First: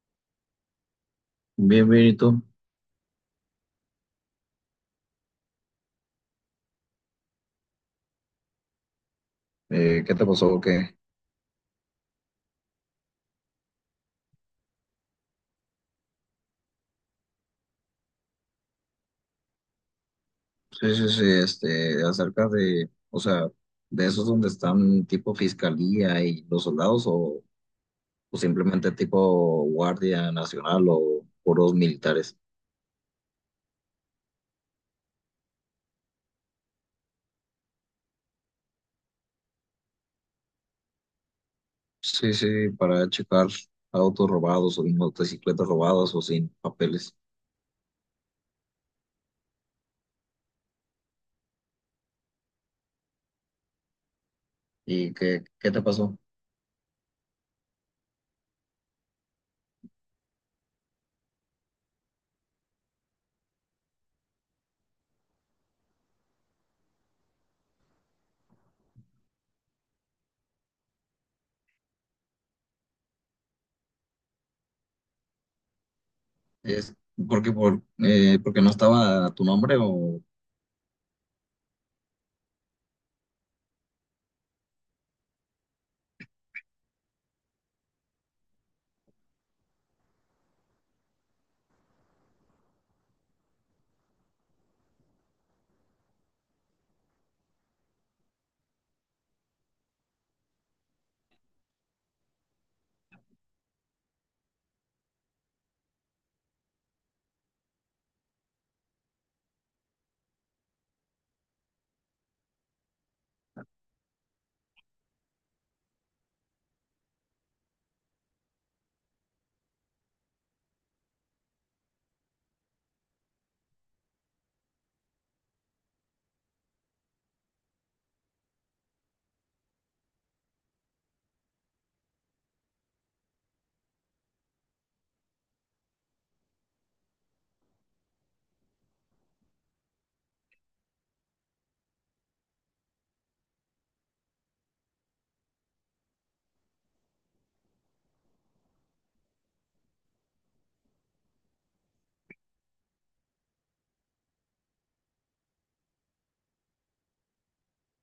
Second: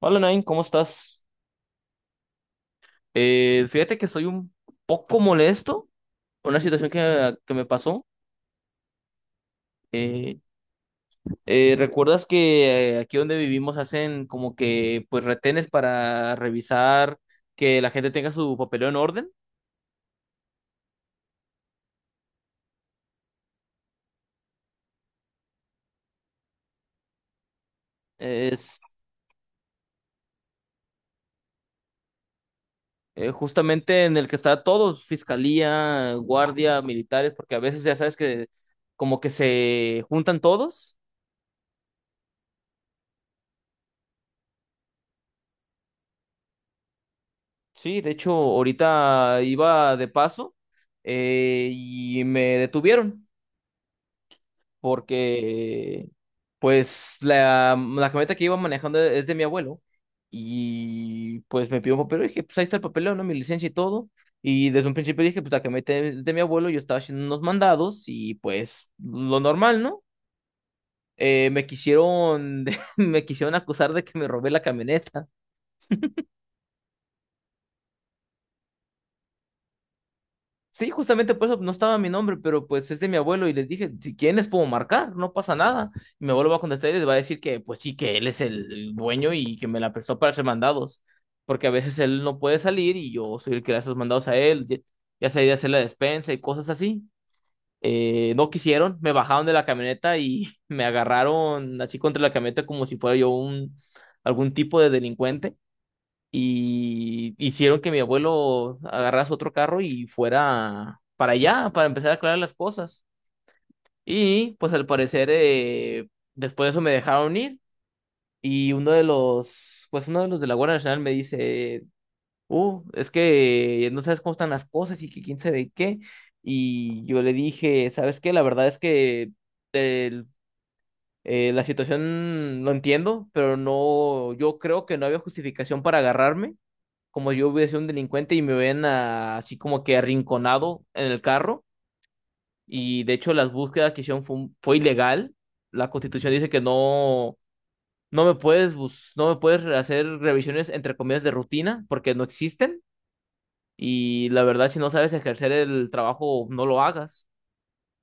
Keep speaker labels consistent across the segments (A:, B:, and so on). A: Hola Nain, ¿cómo estás?
B: Bien, bien, ¿y tú?
A: Fíjate que estoy un poco molesto por una situación que me pasó.
B: ¿Qué te
A: Eh,
B: pasó? O ¿qué?
A: ¿Recuerdas que aquí donde vivimos hacen como que pues retenes para revisar que la gente tenga su papeleo en orden?
B: Sí, sí, sí, este, acerca de, o sea, de esos donde están tipo fiscalía y los soldados, o
A: Es
B: simplemente tipo guardia nacional o puros militares.
A: justamente en el que está todo, fiscalía, guardia, militares, porque a veces ya sabes que como que se juntan todos.
B: Sí, sí, para checar autos robados o motocicletas robadas o sin papeles.
A: Sí, de hecho, ahorita iba de paso, y me detuvieron
B: ¿Y qué te
A: porque,
B: pasó?
A: pues, la camioneta que iba manejando es de mi abuelo y, pues, me pidió un papel. Y dije, pues, ahí está el papeleo, ¿no? Mi licencia y todo. Y desde un principio dije, pues, la camioneta es de mi abuelo, yo estaba haciendo unos mandados y, pues, lo normal, ¿no? Me quisieron, me quisieron acusar de que me robé la camioneta.
B: Es porque por, porque no estaba tu nombre o
A: Sí, justamente por eso no estaba mi nombre, pero pues es de mi abuelo y les dije, si quieren les puedo marcar, no pasa nada. Y mi abuelo va a contestar y les va a decir que pues sí, que él es el dueño y que me la prestó para hacer mandados, porque a veces él no puede salir y yo soy el que le hace los mandados a él, ya sea ir a hacer la despensa y cosas así. No quisieron, me bajaron de la camioneta y me agarraron así contra la camioneta como si fuera yo un algún tipo de delincuente, y hicieron que mi abuelo agarrase otro carro y fuera para allá, para empezar a aclarar las cosas. Y pues al parecer, después de eso me dejaron ir, y uno de los, pues uno de los de la Guardia Nacional me dice, es que no sabes cómo están las cosas y que quién sabe qué. Y yo le dije, ¿sabes qué? La verdad es que el- la situación lo entiendo, pero no, yo creo que no había justificación para agarrarme como yo hubiera sido un delincuente y me ven ah, así como que arrinconado en el carro. Y de hecho las búsquedas que hicieron fue, fue ilegal. La Constitución dice que no, no me puedes hacer revisiones entre comillas de rutina porque no existen. Y la verdad, si no sabes ejercer el trabajo, no lo hagas.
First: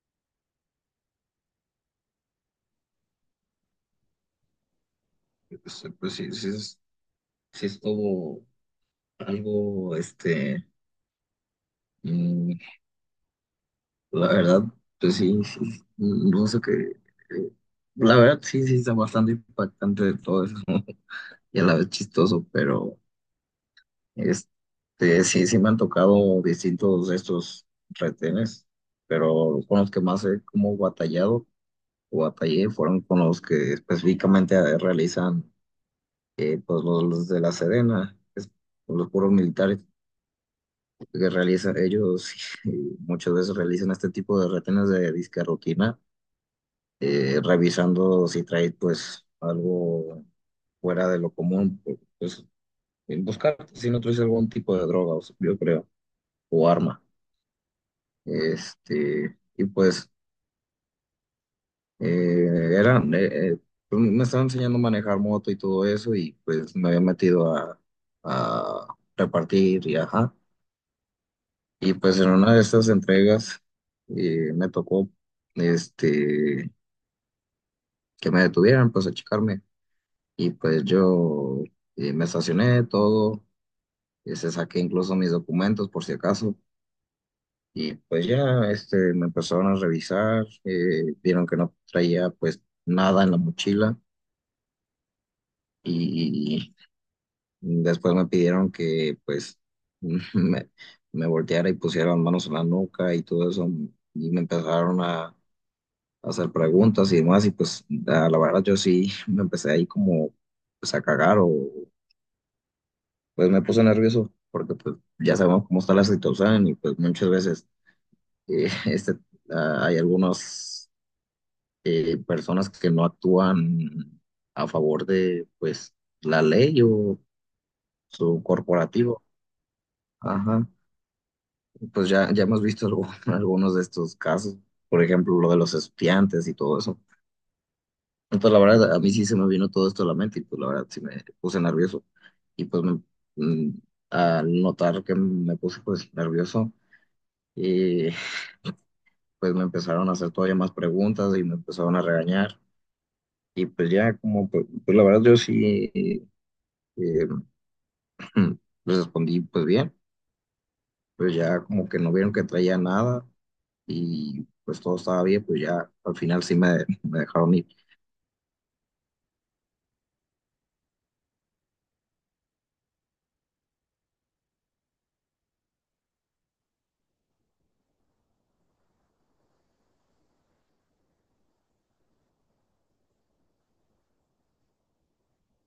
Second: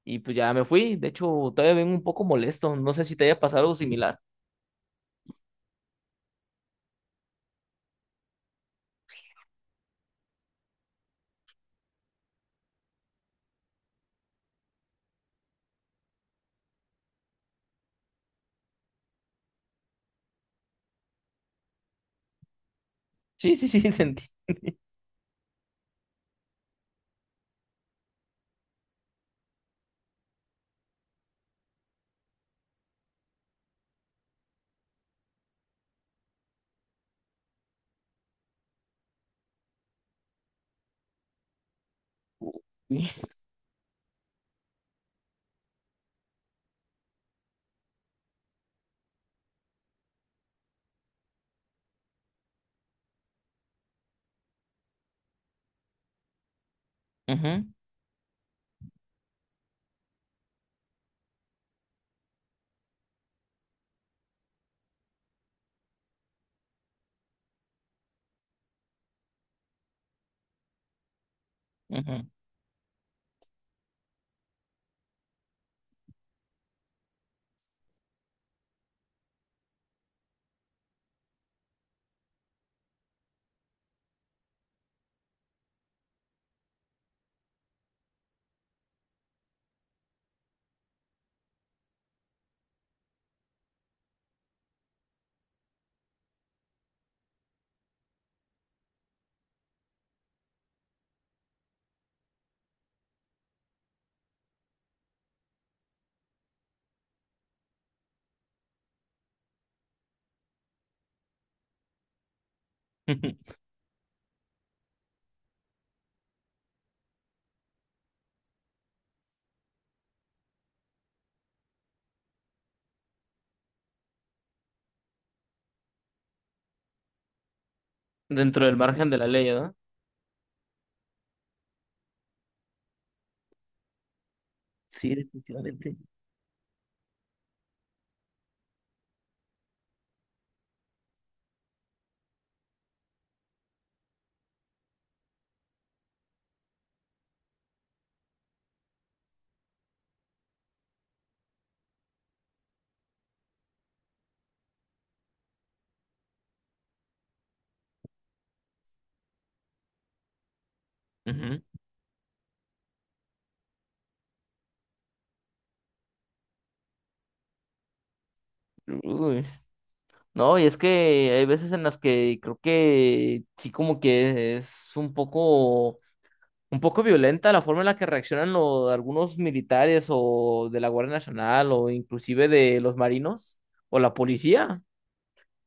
A: Y pues ya me fui. De hecho, todavía vengo un poco molesto. No sé si te haya pasado algo similar.
B: pues, pues sí, sí, sí estuvo algo, mm, la verdad, pues sí, sí, no sé qué. eh, La verdad, sí, sí, está bastante impactante de todo eso y a la vez chistoso, pero
A: Sí, sí, sí, sentí.
B: este, sí, sí me han tocado distintos de estos retenes, pero con los que más he como batallado o batallé fueron con los que específicamente realizan, pues los de la Sedena, los puros militares que realizan ellos, y muchas veces realizan este tipo de retenes de disque rutina, revisando si traes pues algo fuera de lo común, pues buscar pues, si no traes algún tipo de droga, o sea, yo creo, o arma.
A: Ujú,
B: Este, y pues eh, eran, eh, eh, pues, me estaban enseñando a manejar moto y todo eso, y pues me había metido a repartir y ajá. Y pues
A: ujú.
B: en una de estas entregas me tocó este, que me detuvieran, pues a checarme. Y pues yo, me estacioné todo, este, saqué incluso mis documentos por si acaso. Y pues ya este, me empezaron a revisar, vieron que no traía pues nada en la mochila y después me pidieron que pues me, me volteara y pusiera las manos en la nuca y todo eso. Y me empezaron a hacer preguntas y demás, y pues a la verdad yo sí me empecé ahí como pues a cagar, o pues me puse nervioso porque pues ya sabemos cómo está la situación y pues muchas veces este, ah, hay algunas personas que no actúan a favor de pues la ley o su
A: Dentro del margen de
B: corporativo.
A: la ley, ¿no?
B: Ajá, pues ya, ya hemos visto algunos de estos casos, por
A: Sí,
B: ejemplo, lo de los
A: definitivamente.
B: estudiantes y todo eso. Entonces, la verdad, a mí sí se me vino todo esto a la mente y pues la verdad sí me puse nervioso. Y pues me- mm, Al notar que me puse pues nervioso, eh, pues me empezaron a hacer todavía más preguntas y me empezaron a regañar. Y pues ya como, pues, pues la verdad yo sí, eh, respondí pues bien, pues
A: Ujú.
B: ya como que no vieron que traía nada y pues todo estaba bien, pues ya al final sí me dejaron ir.
A: Uy, no, y es que hay veces en las que creo que sí como que es un poco violenta la forma en la que reaccionan algunos militares o de la Guardia Nacional o inclusive de los marinos o la policía,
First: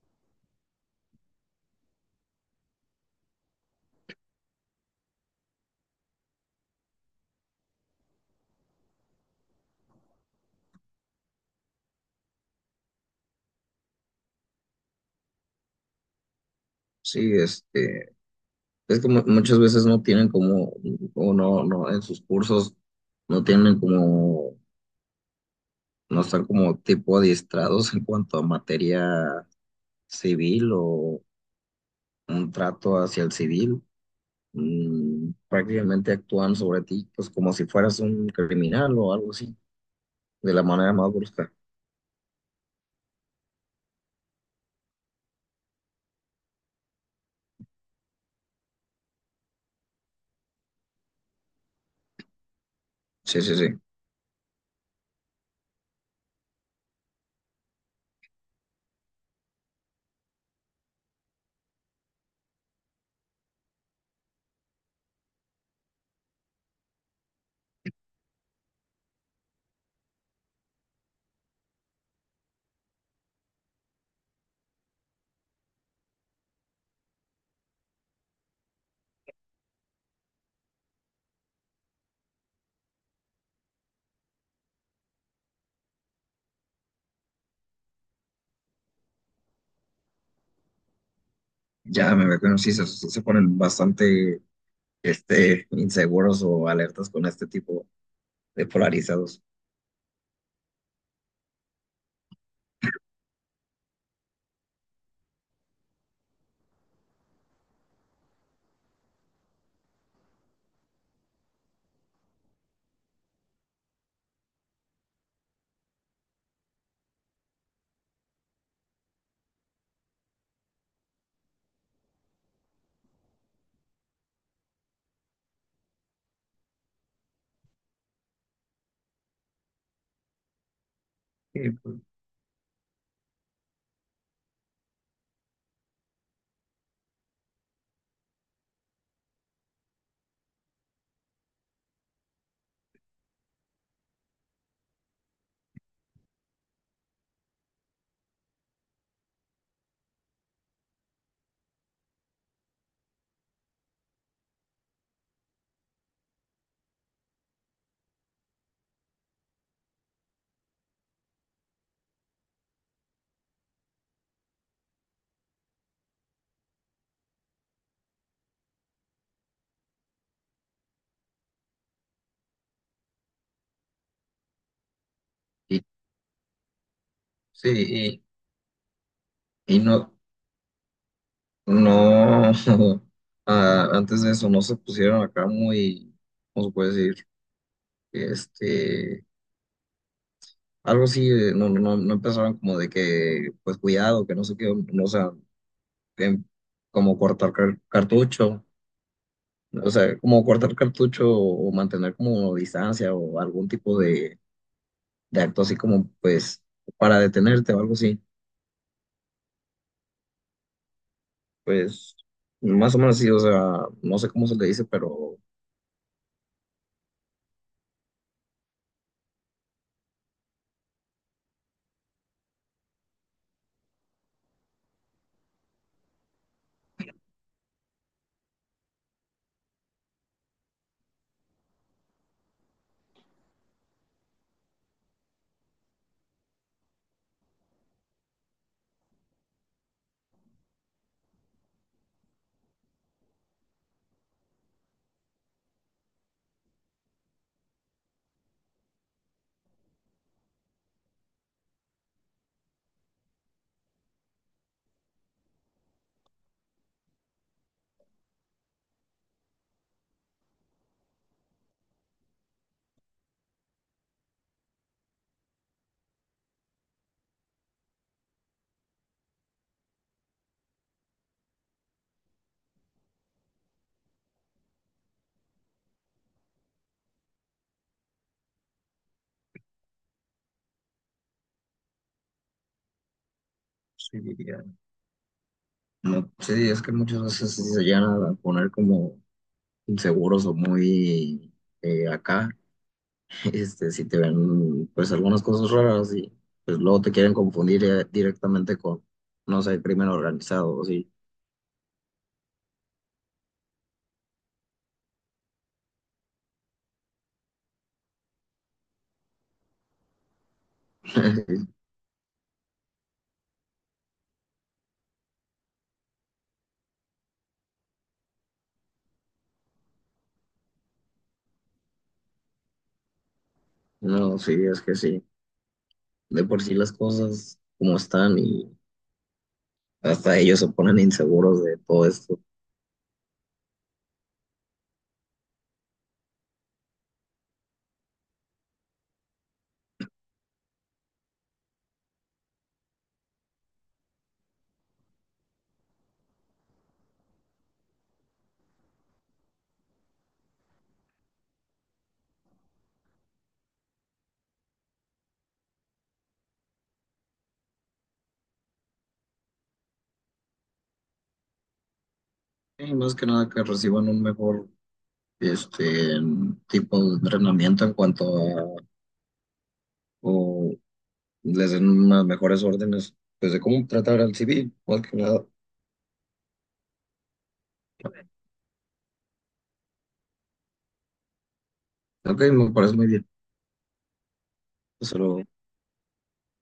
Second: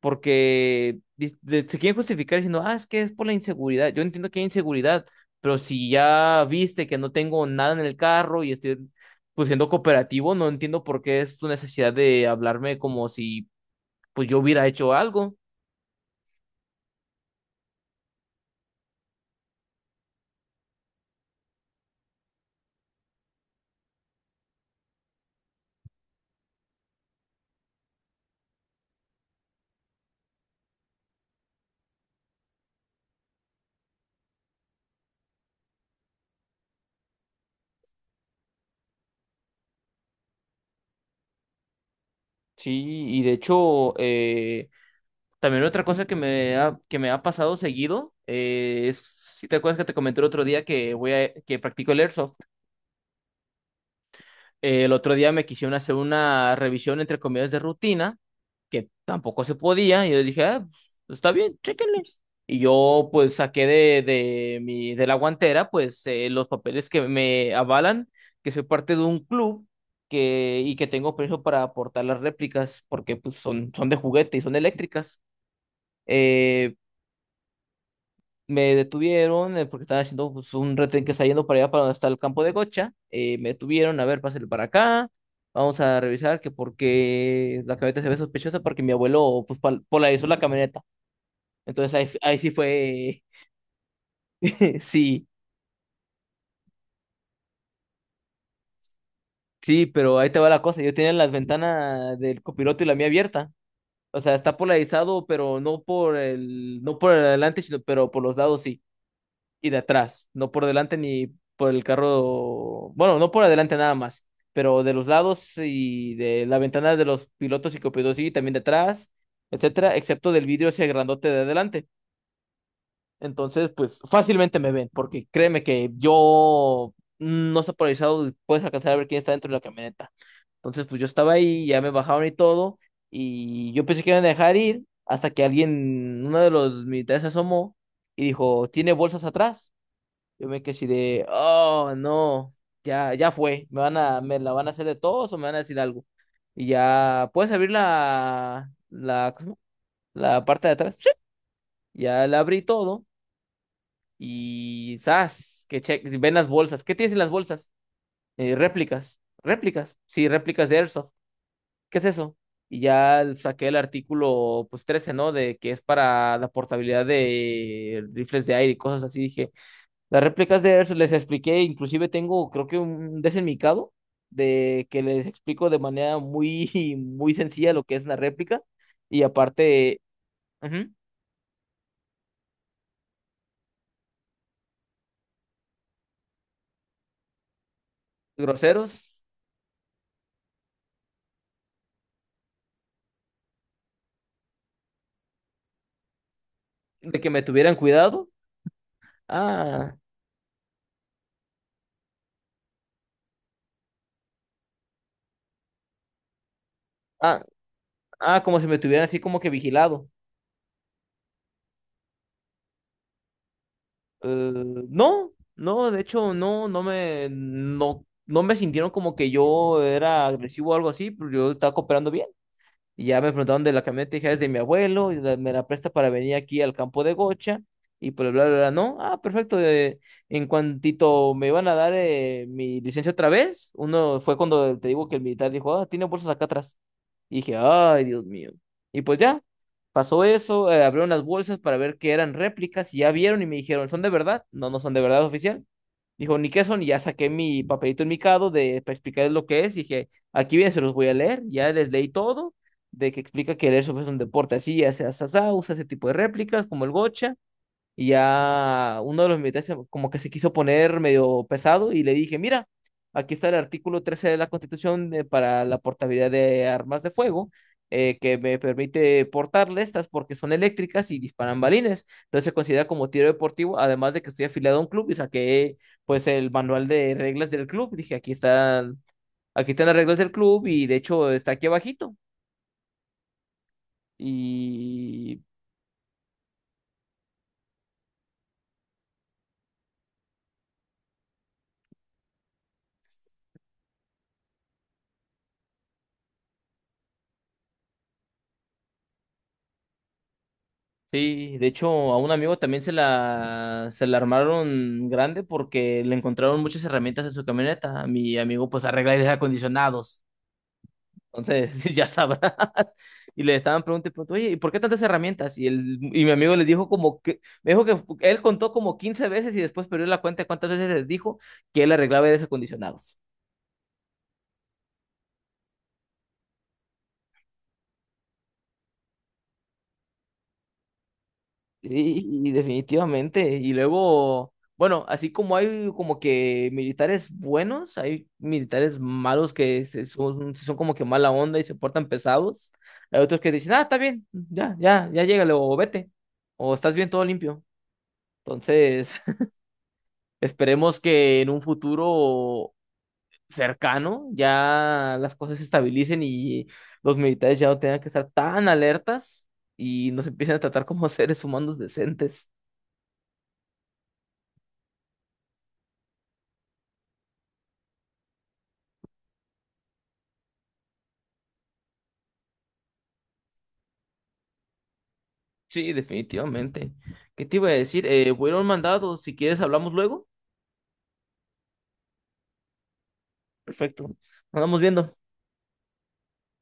A: porque se quieren justificar diciendo, ah, es que es por la inseguridad. Yo entiendo que hay inseguridad, pero si ya viste que no tengo nada en el carro y estoy... pues siendo cooperativo, no entiendo por qué es tu necesidad de hablarme como si pues yo hubiera hecho algo.
B: Sí, este, es que muchas veces no tienen como, o en sus cursos no tienen como, no están como tipo adiestrados en cuanto a materia civil o un trato hacia el civil, mm, prácticamente actúan sobre ti pues como si fueras un criminal o algo así, de la manera más brusca.
A: Sí, y de hecho, también otra cosa que que me ha pasado seguido, es, si te acuerdas que te comenté el otro día que que practico el airsoft.
B: Sí, sí, sí.
A: El otro día me quisieron hacer una revisión entre comillas de rutina que tampoco se podía. Y yo dije, ah, pues, está bien, chéquenle. Y yo pues saqué de mi, de la guantera pues los papeles que me avalan que soy parte de un club y que tengo permiso para aportar las réplicas porque pues son, son de juguete y son eléctricas. Eh, Me detuvieron porque estaban haciendo pues, un retén que está yendo para allá, para donde está el campo de Gocha. Me detuvieron, a ver, pásale para acá. Vamos a revisar que porque la camioneta se ve sospechosa porque mi abuelo pues, polarizó la camioneta. Entonces ahí,
B: Ya me
A: ahí
B: veo que
A: sí
B: no, sí, se
A: fue,
B: ponen bastante
A: sí,
B: este, inseguros o alertas con este tipo de polarizados.
A: sí, pero ahí te va la cosa. Yo tenía las ventanas del copiloto y la mía abierta. O sea, está polarizado, pero no por el adelante, sino pero por los lados sí. Y de atrás, no por delante ni por el carro, bueno, no por adelante nada más, pero de los lados y de la ventana de los pilotos y copilotos y también de atrás, etcétera, excepto del vidrio ese grandote de adelante. Entonces, pues fácilmente me ven, porque créeme que yo no está polarizado, puedes alcanzar a ver quién está dentro de la camioneta. Entonces, pues yo estaba ahí,
B: Y,
A: ya me
B: pues,
A: bajaron y todo, y yo pensé que iban a dejar ir hasta que alguien, uno de los militares se asomó y dijo, ¿tiene bolsas atrás? Yo me quedé así de, oh, no, ya, ya fue, me la van a hacer de todos o me van a decir algo. Y ya, ¿puedes abrir ¿cómo se llama? La parte de atrás? Sí. Ya la abrí todo y ¡zas! Ven las bolsas. ¿Qué tienes en las bolsas? Réplicas. ¿Réplicas? Sí, réplicas de Airsoft. ¿Qué es eso? Y ya saqué el artículo, pues 13 ¿no? De que es para la portabilidad de rifles de aire y cosas así. Dije, las réplicas de Erso les expliqué, inclusive tengo, creo que un desenmicado de que les explico de
B: y-
A: manera muy, muy sencilla lo que es una
B: sí,
A: réplica y
B: y
A: aparte,
B: no,
A: ujú,
B: no, ah, antes de eso no se pusieron acá muy, ¿cómo se puede decir?
A: groseros,
B: Este, algo así, no, no empezaron como de que, pues cuidado, que no sé qué, no, o sea, em, como
A: de que me
B: cortar
A: tuvieran cuidado.
B: cartucho, o
A: Ah,
B: sea, como cortar cartucho, o mantener como distancia o algún tipo de acto así como pues para
A: ah,
B: detenerte o algo así,
A: ah, como si me tuvieran así como que vigilado.
B: pues más o menos sí, o sea, no sé cómo
A: Eh,
B: se le dice,
A: no,
B: pero
A: no, de hecho, no, no, no me sintieron como que yo era agresivo o algo así, pero yo estaba cooperando bien. Y ya me preguntaron de la camioneta y dije, "Ah, es de mi abuelo, y me la presta para venir aquí al campo de Gocha. Y pues bla, bla, bla, no, ah, perfecto. En cuantito me iban a dar mi licencia otra vez, uno fue cuando te digo que el militar dijo, ah, tiene bolsas acá atrás. Y dije, ay, Dios mío. Y pues ya, pasó eso, abrieron las bolsas para ver que eran réplicas y ya vieron y me dijeron, ¿son de verdad? No, no son de verdad oficial. Dijo, ni qué son, y ya saqué mi papelito enmicado de para explicarles lo que es. Y dije, aquí viene, se los voy a leer. Ya les leí todo de que explica que el airsoft es un deporte así, hace asá, usa ese tipo de réplicas como el gocha, y ya uno de los militares como que se quiso poner medio pesado y le dije, mira, aquí está el artículo 13 de la Constitución para la portabilidad de armas de fuego, que me permite portarle estas porque son eléctricas y disparan balines, entonces se considera como tiro deportivo, además de que estoy afiliado a un club y saqué pues el manual de reglas del club, dije, aquí están las reglas del club y de hecho está aquí abajito.
B: sí, diría,
A: Y
B: no, sí, es que muchas veces sí se llegan a poner como inseguros o muy acá, este, si te ven pues algunas cosas raras y pues luego te quieren confundir directamente con no sé, crimen organizado, sí.
A: sí, de hecho, a un amigo también se la armaron grande porque le encontraron muchas herramientas en su camioneta. Mi amigo pues arregla aires acondicionados. Entonces, ya sabrás. Y le estaban preguntando, y preguntando, oye, ¿y por qué tantas herramientas? Y, y mi amigo les dijo como que, me dijo que él contó como 15 veces y después perdió la cuenta de cuántas veces les dijo que él arreglaba aires acondicionados.
B: No, sí, es que sí. De por sí las cosas como están y hasta ellos se ponen inseguros de todo esto.
A: Y definitivamente. Y luego, bueno, así como hay como que militares buenos, hay militares malos que son, son como que mala onda y se portan pesados. Hay otros que dicen, ah, está bien, ya, ya, ya llégale o vete. O estás bien, todo limpio. Entonces, esperemos que en un futuro cercano ya las cosas se estabilicen y los militares ya no tengan que estar tan alertas y nos empiecen a tratar como seres humanos decentes.
B: Y más que nada que reciban un mejor este tipo de entrenamiento en cuanto a, o les den unas mejores órdenes pues de cómo tratar al civil, más que nada.
A: Sí, definitivamente. ¿Qué te iba a decir? Voy a ir a un mandado. Si quieres, hablamos luego.
B: Ok, me parece muy bien.
A: Perfecto. Nos vamos viendo.
B: Solo